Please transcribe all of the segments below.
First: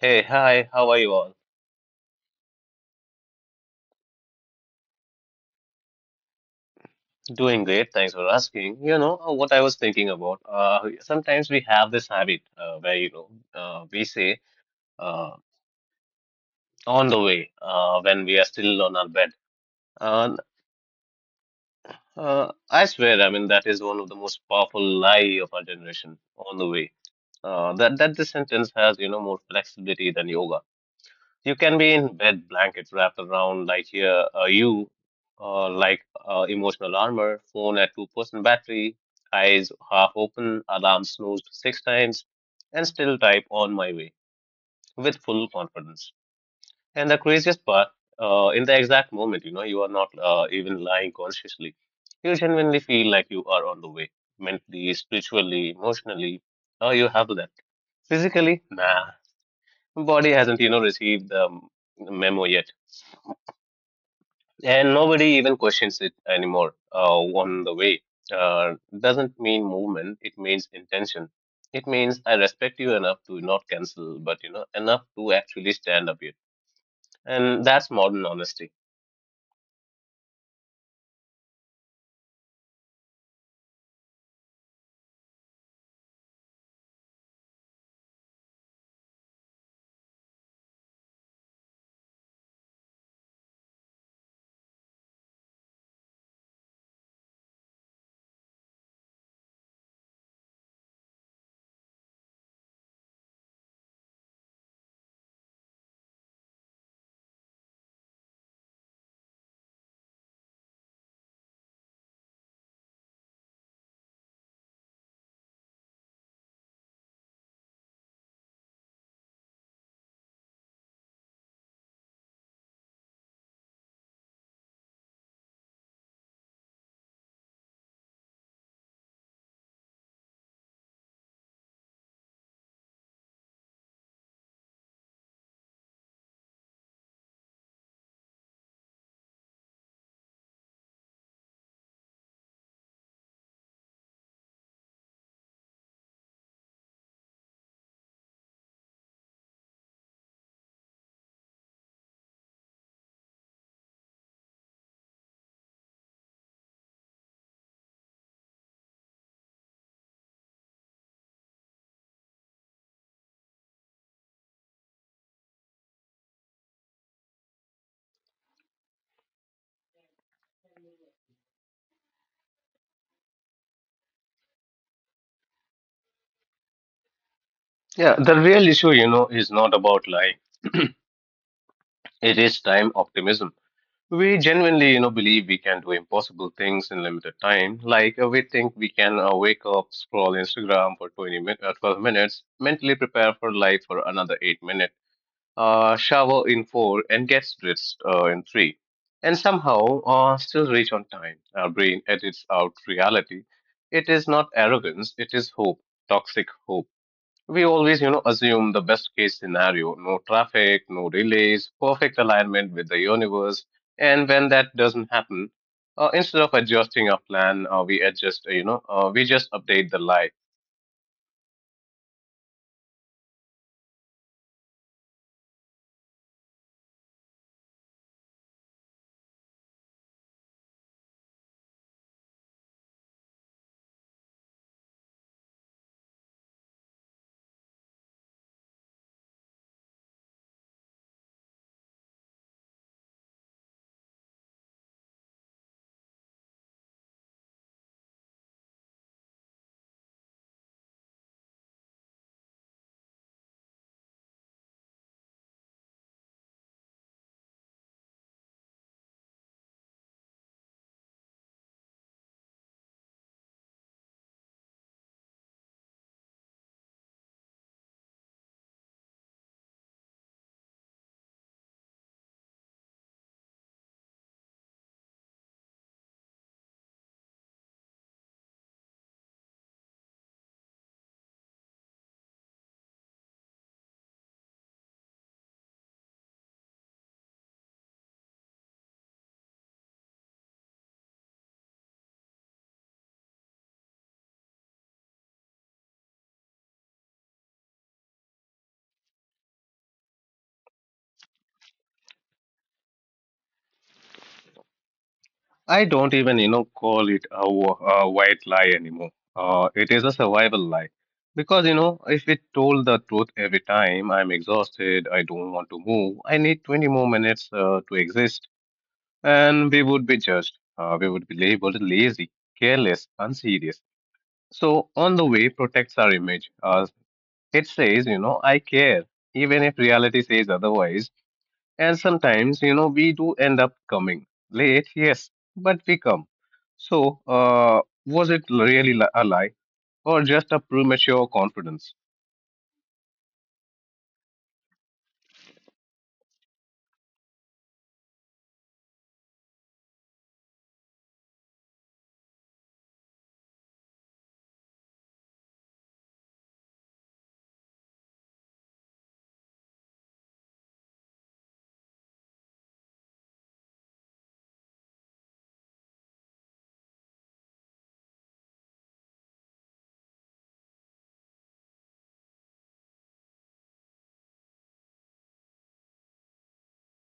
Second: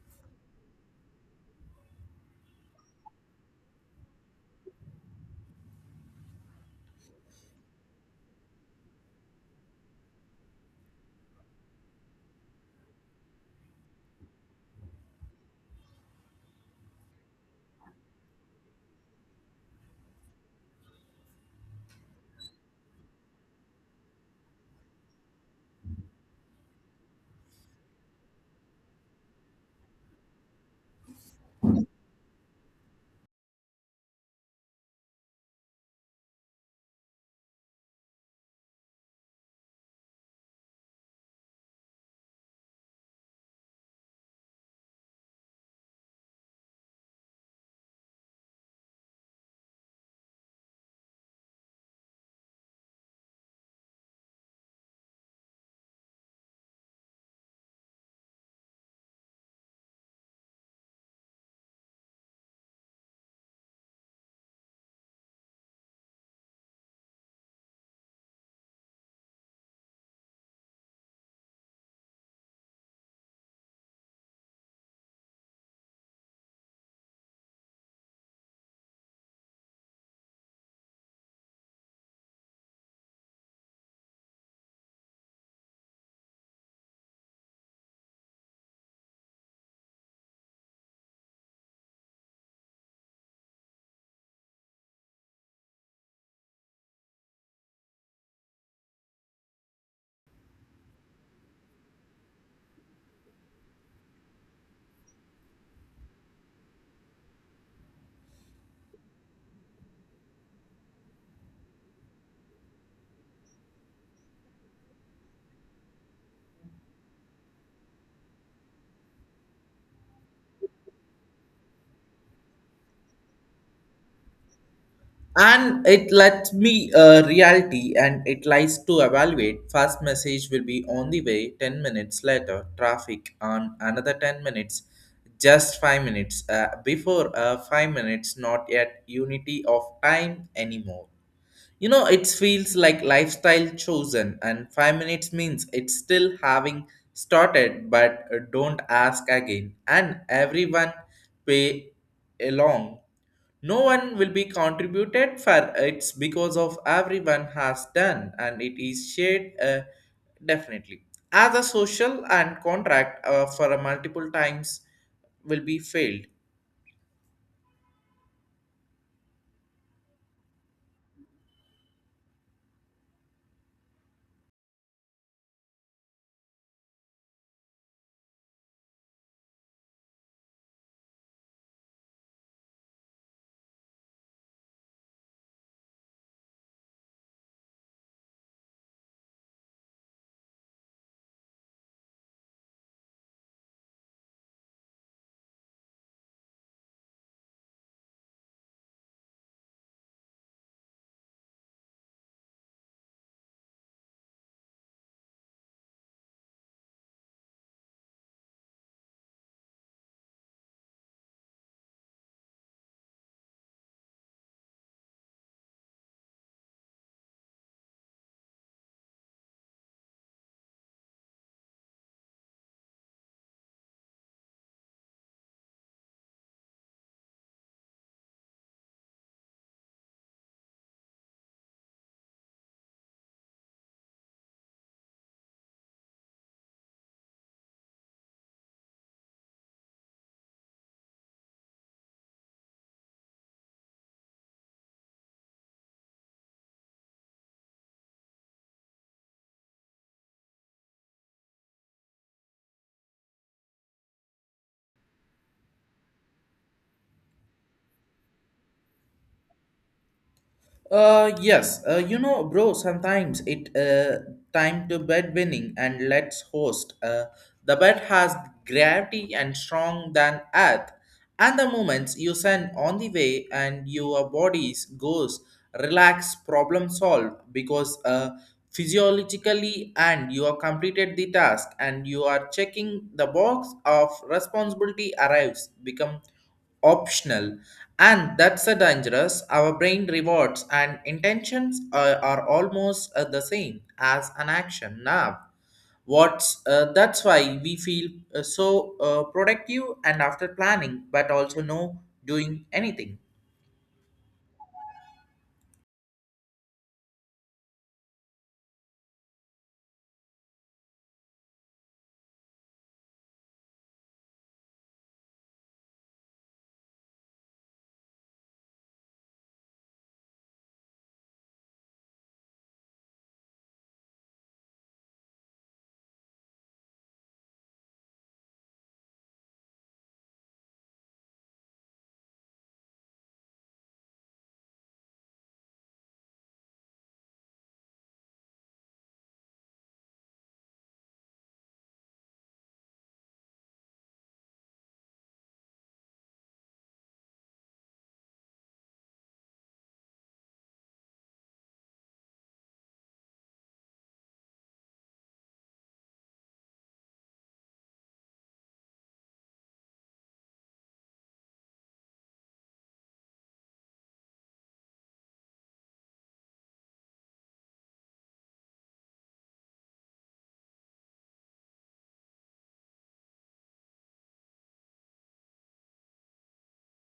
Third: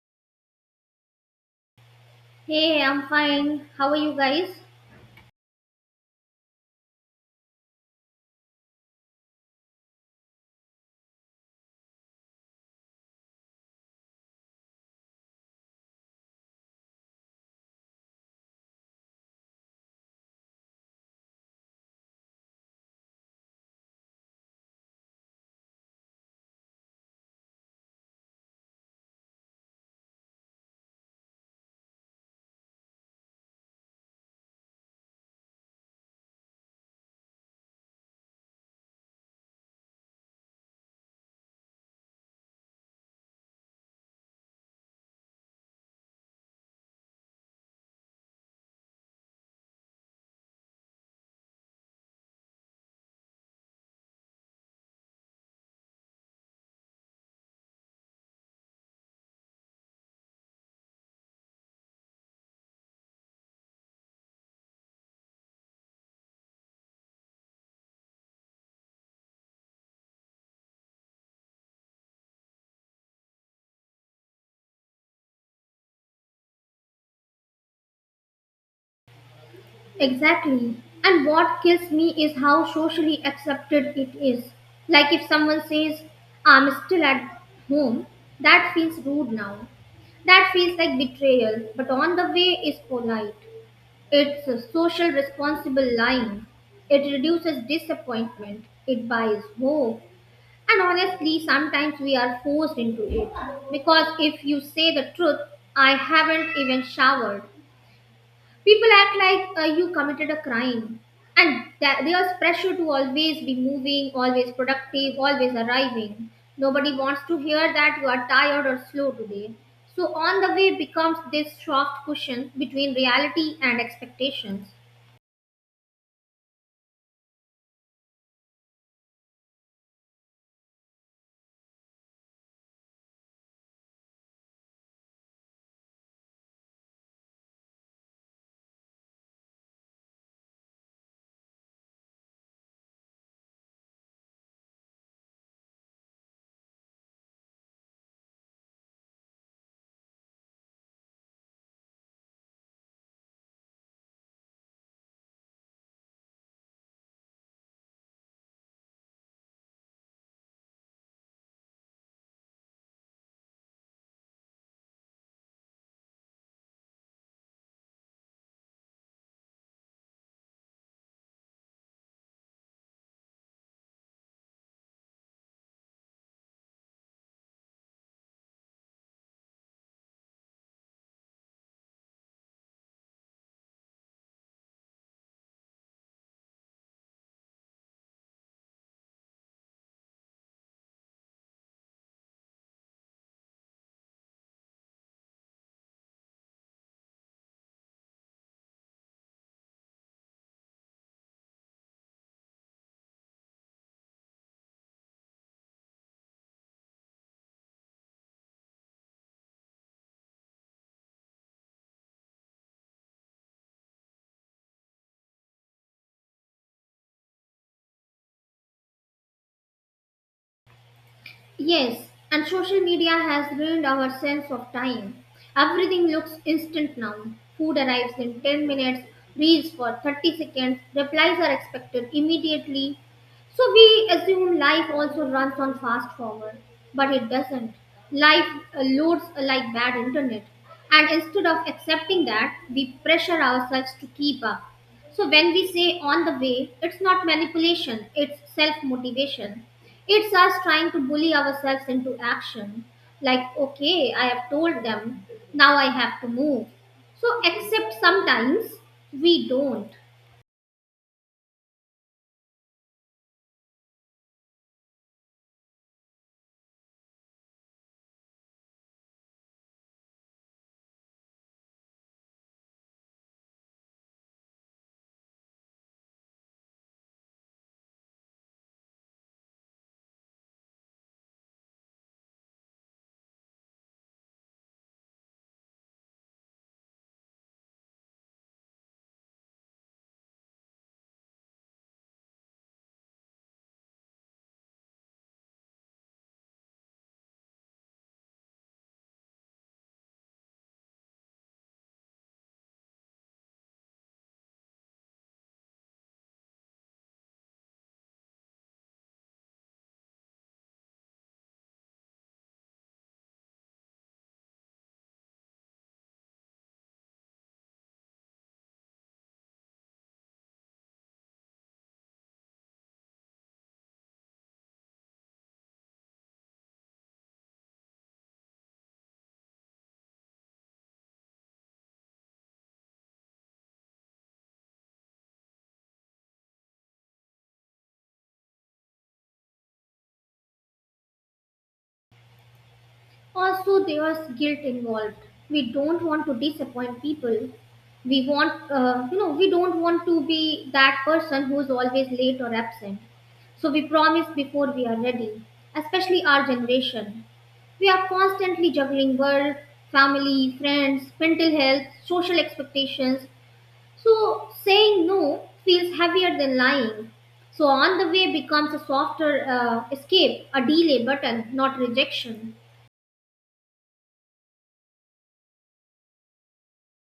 Hey, hi, how are you all? Hey, I'm fine. How are you guys? Doing great, thanks for asking. What I was thinking about, sometimes we have this habit where, we say uh, on the way when we are still on our bed. And I swear, I mean, that is one of the most powerful lie of our generation, on the way. That this sentence has, more flexibility than yoga. You can be in bed, blankets wrapped around like here, you, like emotional armor, phone at 2% battery, eyes half open, alarm snoozed six times, and still type on my way with full confidence. And the craziest part, in the exact moment, you are not even lying consciously. You genuinely feel like you are on the way, mentally, spiritually, emotionally. Oh, you have that. Physically, nah, body hasn't, received the memo yet, and nobody even questions it anymore. On the way doesn't mean movement, it means intention. It means I respect you enough to not cancel, but you know enough to actually stand up here, and that's modern honesty. Exactly. And what kills me is how socially accepted it is. Like if someone says, I'm still at home, that feels rude now. That feels like betrayal, but on the way is polite. It's a social responsible line. It reduces disappointment, it buys hope. And honestly, sometimes we are forced into it. Because if you say the truth, I haven't even showered, people act like you committed a crime, and that there's pressure to always be moving, always productive, always arriving. Nobody wants to hear that you are tired or slow today. So on the way becomes this soft cushion between reality and expectations. And it lets me reality and it lies to evaluate. First message will be on the way, 10 minutes later traffic, on another 10 minutes, just 5 minutes before 5 minutes, not yet unity of time anymore. You know, it feels like lifestyle chosen, and 5 minutes means it's still having started, but don't ask again. And everyone pay along. No one will be contributed for it's because of everyone has done, and it is shared, definitely, as a social and contract for a multiple times will be failed. Yeah, the real issue, is not about lying. It is time optimism. We genuinely, believe we can do impossible things in limited time. Like we think we can wake up, scroll Instagram for 12 minutes, mentally prepare for life for another 8 minutes, shower in four, and gets dressed in three, and somehow still reach on time. Our brain edits out reality. It is not arrogance, it is hope, toxic hope. We always, assume the best case scenario: no traffic, no delays, perfect alignment with the universe. And when that doesn't happen, instead of adjusting our plan, we adjust, you know, we just update the lie. Yes, and social media has ruined our sense of time. Everything looks instant now. Food arrives in 10 minutes, reels for 30 seconds, replies are expected immediately. So we assume life also runs on fast forward, but it doesn't. Life loads like bad internet. And instead of accepting that, we pressure ourselves to keep up. So when we say on the way, it's not manipulation, it's self motivation. It's us trying to bully ourselves into action. Like, okay, I have told them, now I have to move. So, except sometimes we don't. Yes, you know, bro, sometimes it time to bed winning and let's host. The bed has gravity and strong than earth, and the moments you send on the way and your bodies goes relax, problem solved because physiologically and you are completed the task and you are checking the box of responsibility arrives become optional. And that's a dangerous our brain rewards and intentions are almost the same as an action now. What's That's why we feel so productive and after planning but also no doing anything. I don't even, call it a white lie anymore. It is a survival lie. Because, if it told the truth every time, I'm exhausted, I don't want to move, I need 20 more minutes to exist, and we would be judged. We would be labeled lazy, careless, unserious. So, on the way, protects our image. It says, I care, even if reality says otherwise. And sometimes, we do end up coming late, yes, but we come. So, was it really a lie, or just a premature confidence? Also, there's guilt involved. We don't want to disappoint people. We don't want to be that person who's always late or absent. So we promise before we are ready, especially our generation. We are constantly juggling work, family, friends, mental health, social expectations. So saying no feels heavier than lying. So on the way becomes a softer escape, a delay button, not rejection.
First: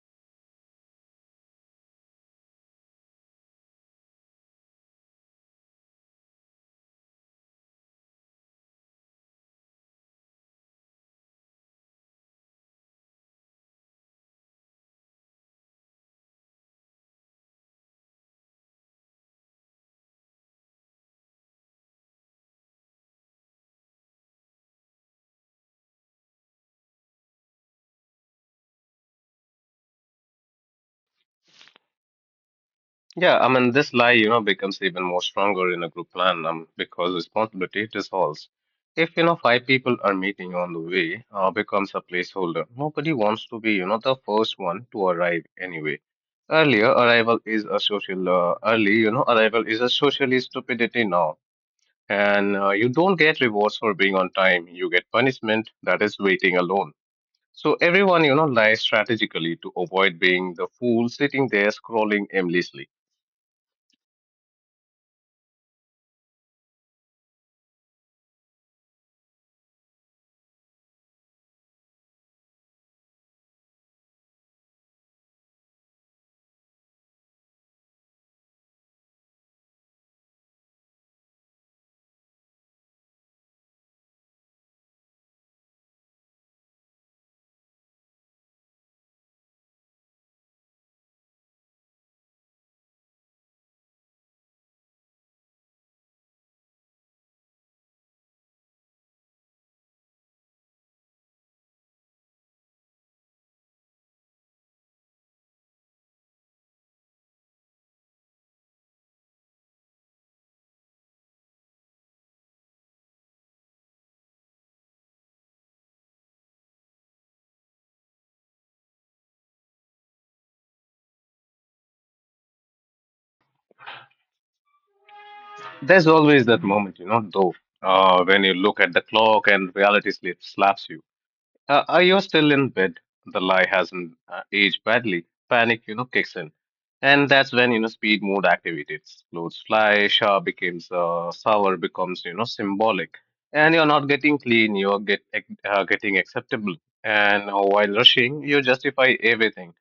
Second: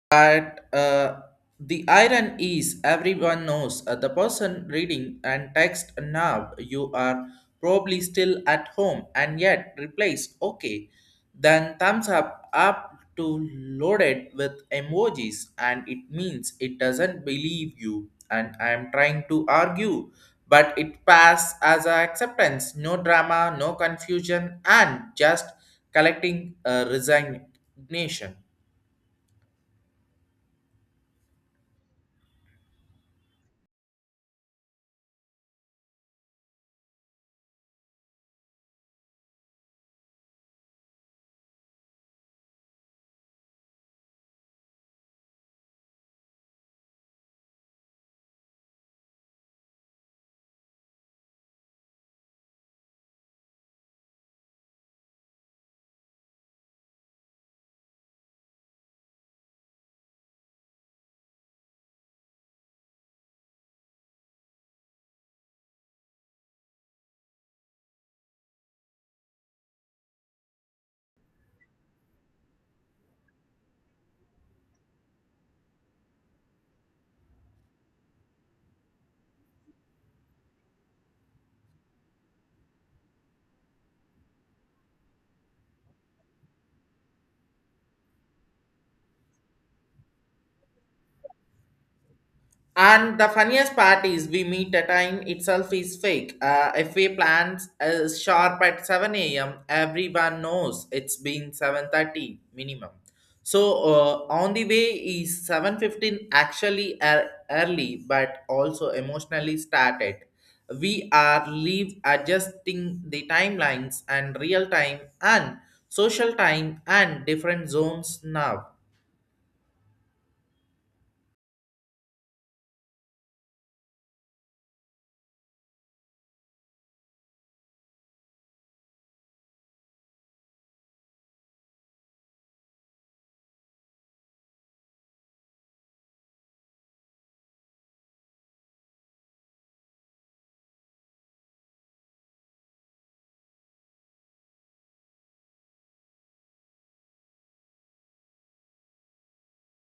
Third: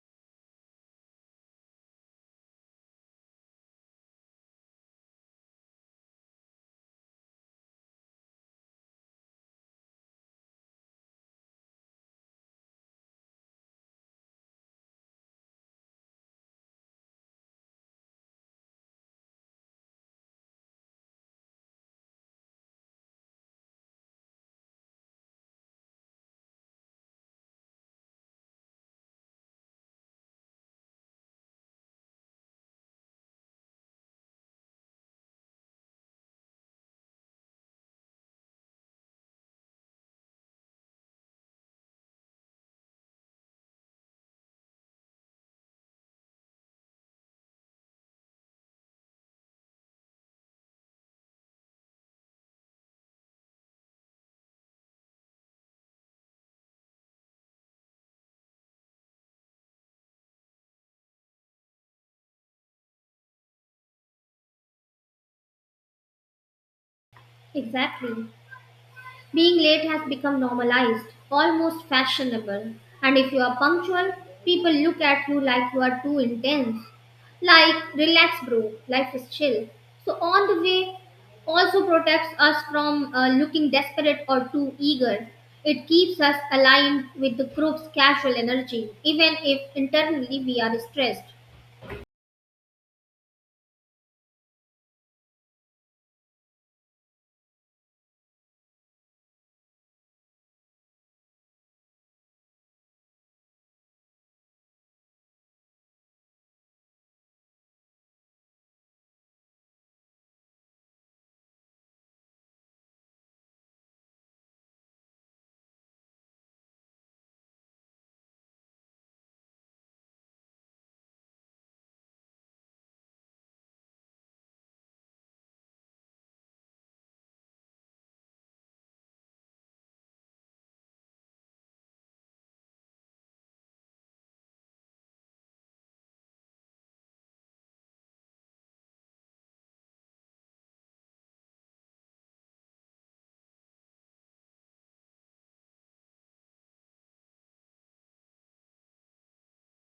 But the iron is everyone knows the person reading and text now you are probably still at home and yet replace okay, then thumbs up to loaded with emojis and it means it doesn't believe you and I am trying to argue, but it pass as a acceptance, no drama, no confusion, and just collecting a resignation. Yeah, I mean, this lie, becomes even more stronger in a group plan, because responsibility dissolves. If, five people are meeting, on the way becomes a placeholder. Nobody wants to be, the first one to arrive anyway. Earlier arrival is a social, Early, arrival is a socially stupidity now, and you don't get rewards for being on time, you get punishment, that is waiting alone. So everyone, lies strategically to avoid being the fool sitting there scrolling aimlessly. Exactly. Being late has become normalized, almost fashionable. And if you are punctual, people look at you like you are too intense. Like, relax, bro, life is chill. So on the way also protects us from looking desperate or too eager. It keeps us aligned with the group's casual energy, even if internally we are stressed. And the funniest part is we meet a time itself is fake. If we plan as sharp at 7 a.m., everyone knows it's been 7:30 minimum. So on the way is 7:15, early but also emotionally started. We are leave adjusting the timelines and real time and social time and different zones now. There's always that moment, though, when you look at the clock and reality slip slaps you. You're still in bed. The lie hasn't aged badly. Panic, kicks in. And that's when, speed mode activates. Clothes fly, sour becomes, symbolic. And you're not getting clean, you're getting acceptable. And while rushing, you justify everything.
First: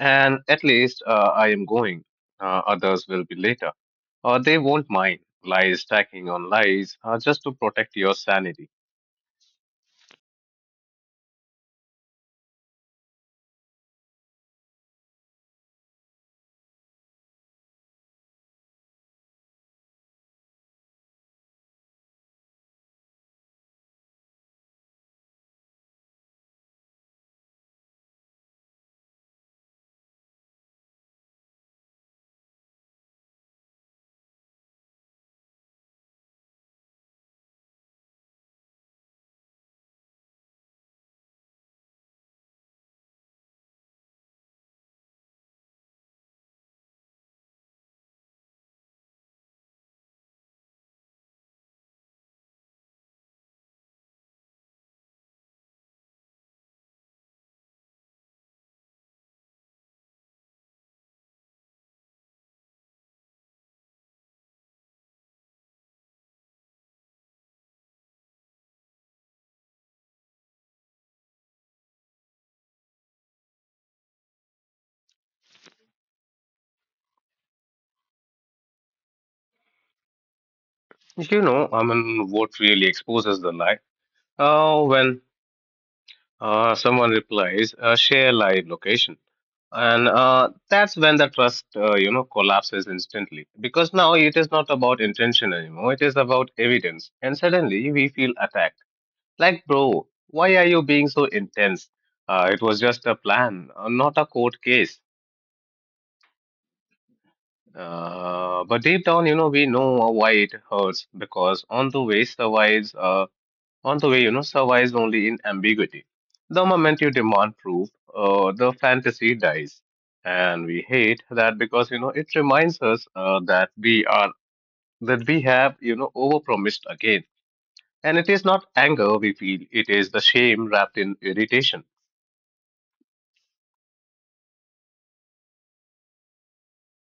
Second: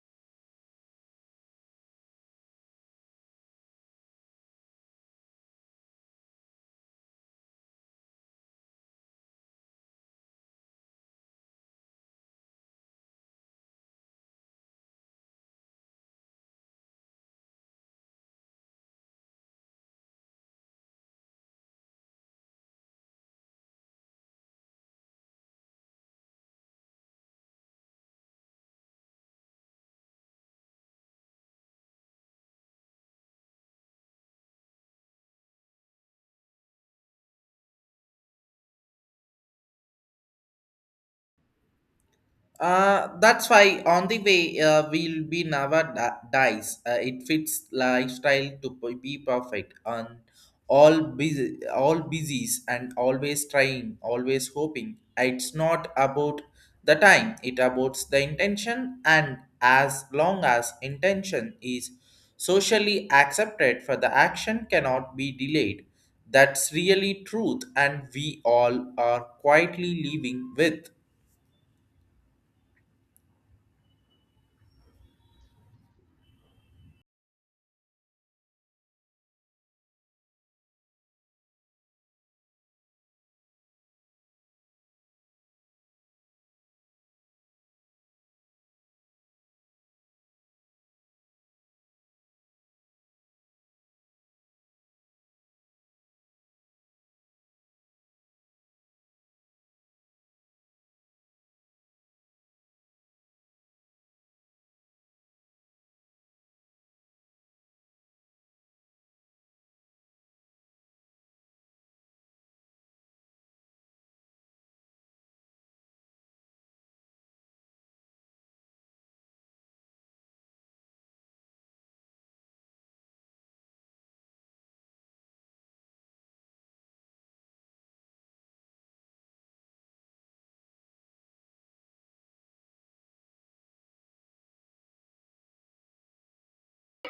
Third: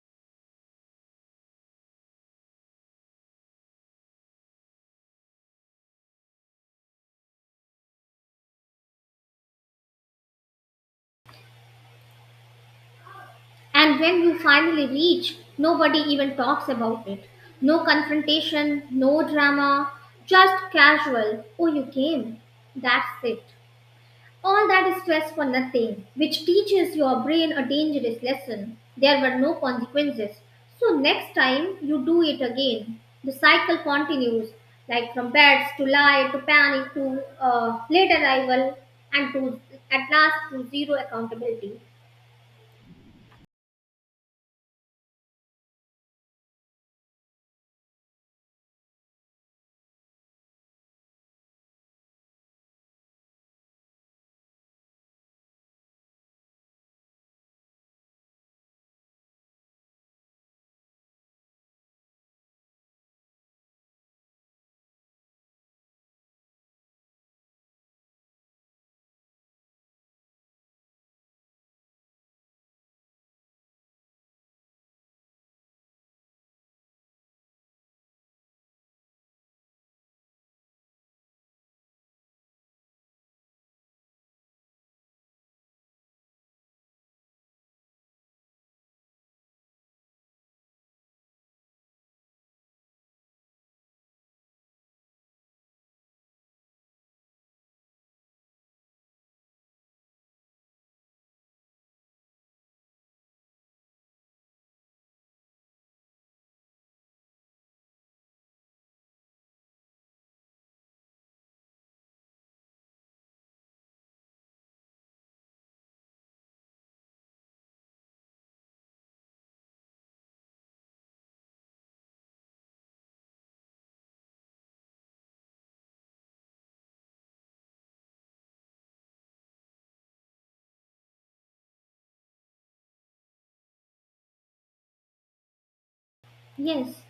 And at least, I am going. Others will be later. Or they won't mind. Lies stacking on lies, just to protect your sanity. And when you finally reach, nobody even talks about it. No confrontation, no drama, just casual. Oh, you came. That's it. All that stress for nothing, which teaches your brain a dangerous lesson. There were no consequences. So next time you do it again, the cycle continues, like from beds to lie to panic to late arrival and to at last to zero accountability. That's why on the way we'll be never dies. It fits lifestyle to be perfect on all busy, all busies and always trying, always hoping. It's not about the time; it about the intention. And as long as intention is socially accepted, for the action cannot be delayed. That's really truth, and we all are quietly living with. I mean, what really exposes the lie? When someone replies, share live location. And that's when the trust, collapses instantly. Because now it is not about intention anymore. It is about evidence. And suddenly we feel attacked. Like, bro, why are you being so intense? It was just a plan, not a court case. But deep down, we know why it hurts, because on the way, survives only in ambiguity. The moment you demand proof, the fantasy dies, and we hate that, because it reminds us that we have overpromised again, and it is not anger we feel; it is the shame wrapped in irritation. Yes,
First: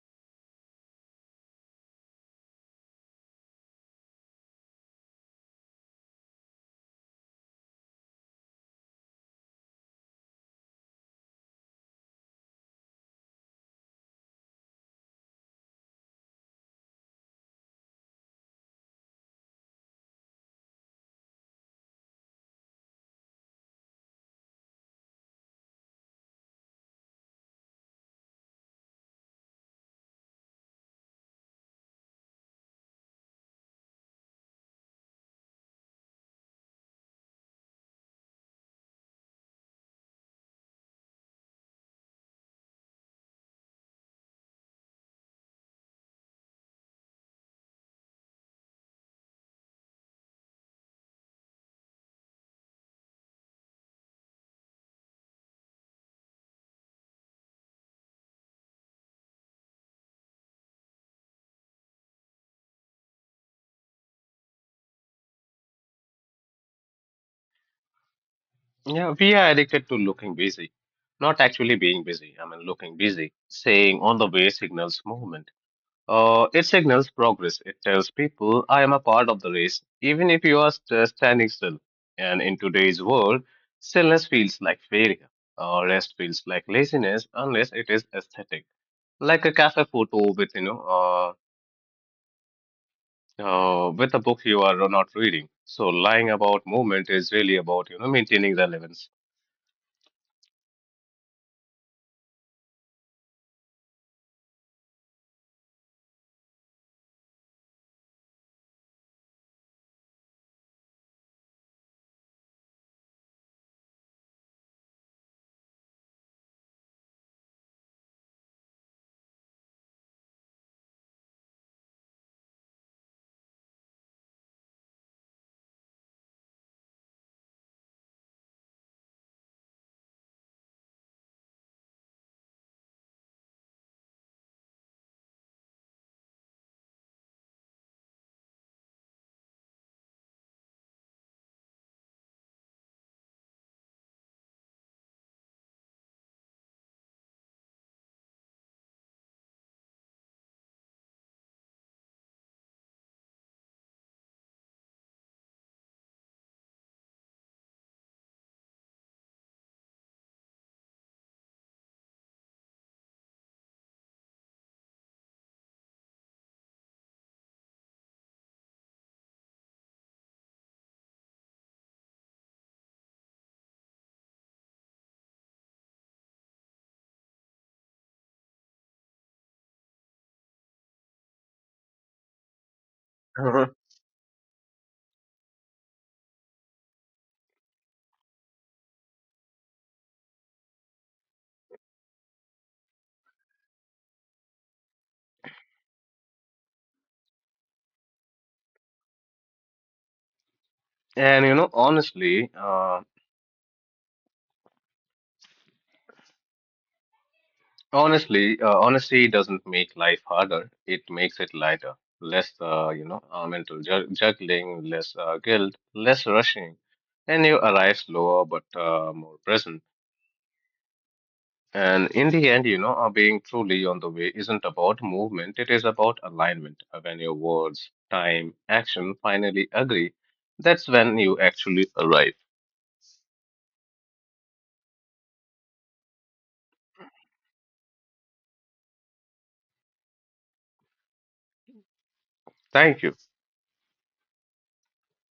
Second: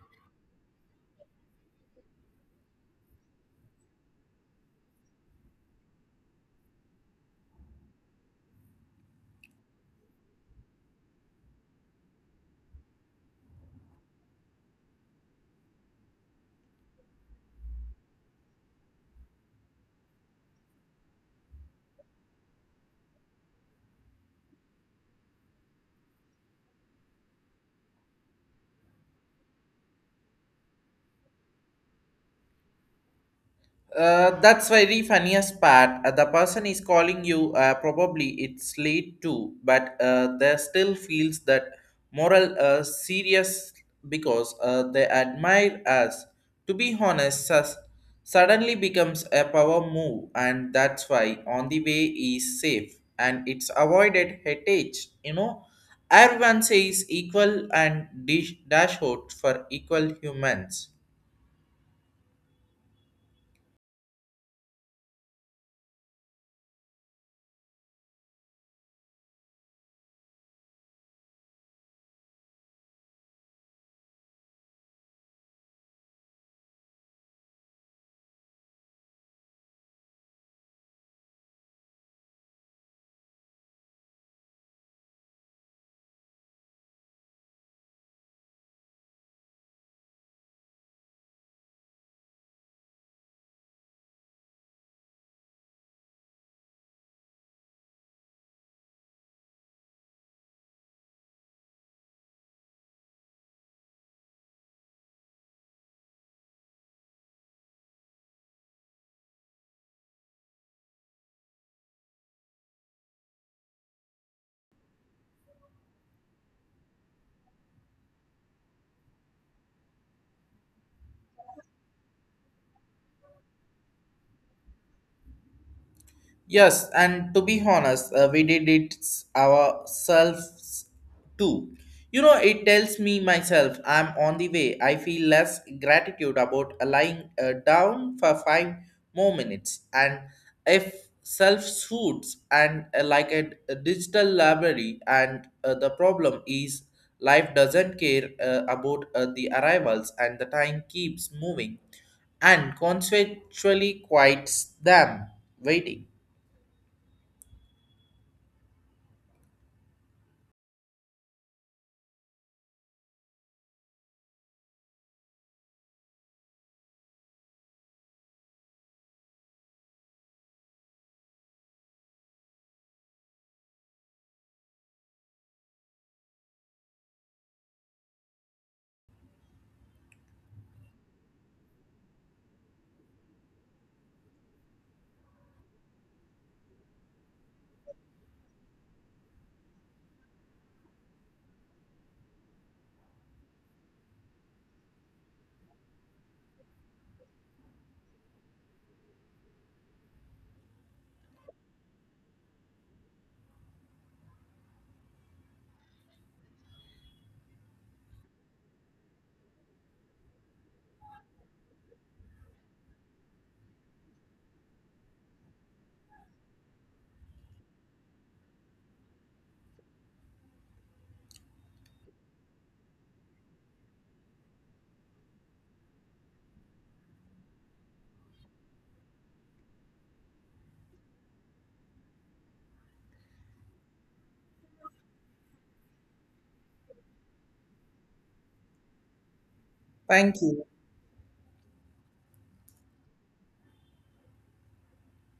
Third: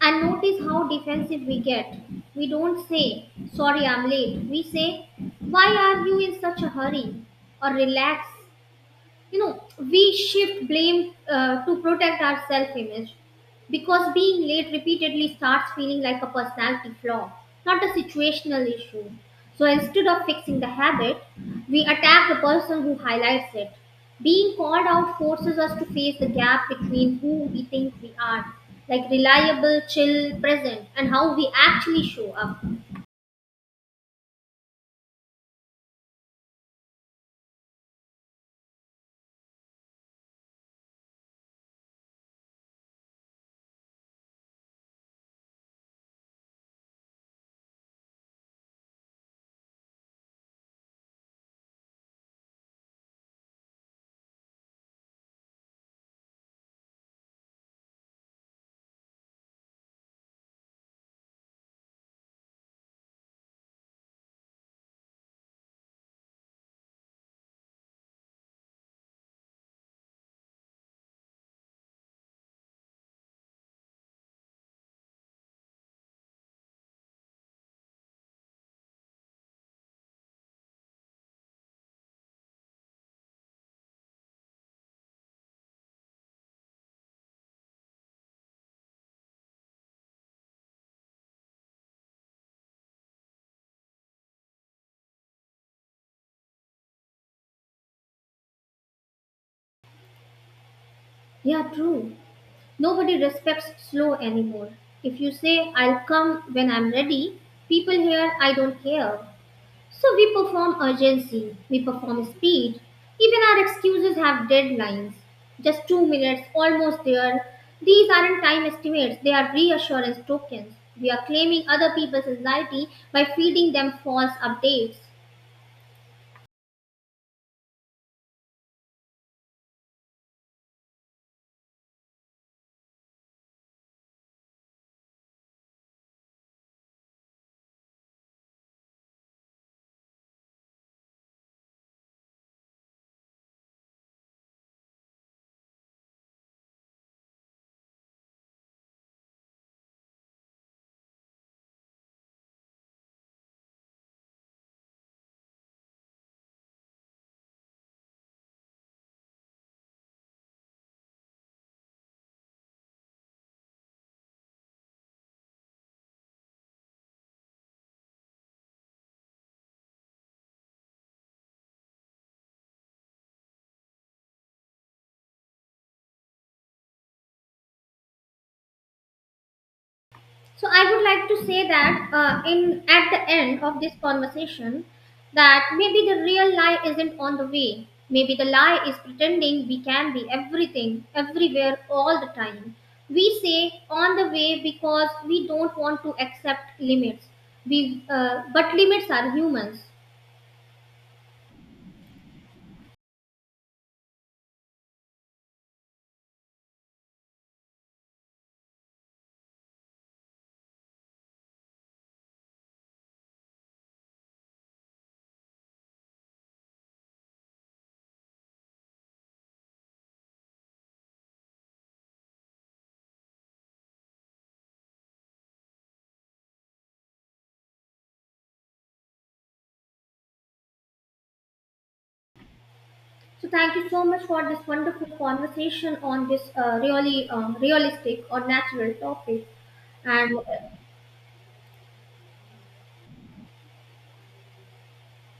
and notice how defensive we get. We don't say, sorry, I'm late. We say, why are you in such a hurry? Or relax, you know, we shift blame to protect our self image, because being late repeatedly starts feeling like a personality flaw, not a situational issue. So instead of fixing the habit, we attack the person who highlights it. Being called out forces us to face the gap between who we think we are, like reliable, chill, present, and how we actually show up. That's very funniest part. The person is calling you. Probably it's late too, but they still feels that moral serious because they admire us. To be honest, suddenly becomes a power move, and that's why on the way is safe and it's avoided headache. You know, everyone says equal and dish dashboard for equal humans. Yeah, we are addicted to looking busy, not actually being busy. I mean, looking busy. Saying on the way signals movement. It signals progress. It tells people, I am a part of the race, even if you are standing still. And in today's world, stillness feels like failure. Rest feels like laziness unless it is aesthetic, like a cafe photo with a book you are not reading. So lying about movement is really about maintaining relevance. Yeah, true. Nobody respects slow anymore. If you say, I'll come when I'm ready, people hear, I don't care. So we perform urgency, we perform speed. Even our excuses have deadlines. Just 2 minutes, almost there. These aren't time estimates, they are reassurance tokens. We are claiming other people's anxiety by feeding them false updates. Yes, and to be honest, we did it ourselves too. You know, it tells me myself I'm on the way. I feel less gratitude about lying down for five more minutes. And if self suits and like a digital library, and the problem is life doesn't care about the arrivals and the time keeps moving and consequently quiets them waiting. So I would like to say that in at the end uh of this conversation, that maybe the real lie isn't on the way. Maybe the lie is pretending we can be everything, everywhere, all the time. We say on the way because we don't want to accept limits. But limits are humans. And, honestly, honesty doesn't make life harder. It makes it lighter. Less, mental juggling, less guilt, less rushing, and you arrive slower but more present. And in the end, being truly on the way isn't about movement. It is about alignment. When your words, time, action finally agree, that's when you actually arrive. So thank you so much for this wonderful conversation on this really realistic or natural topic. Thank And you. Thank you.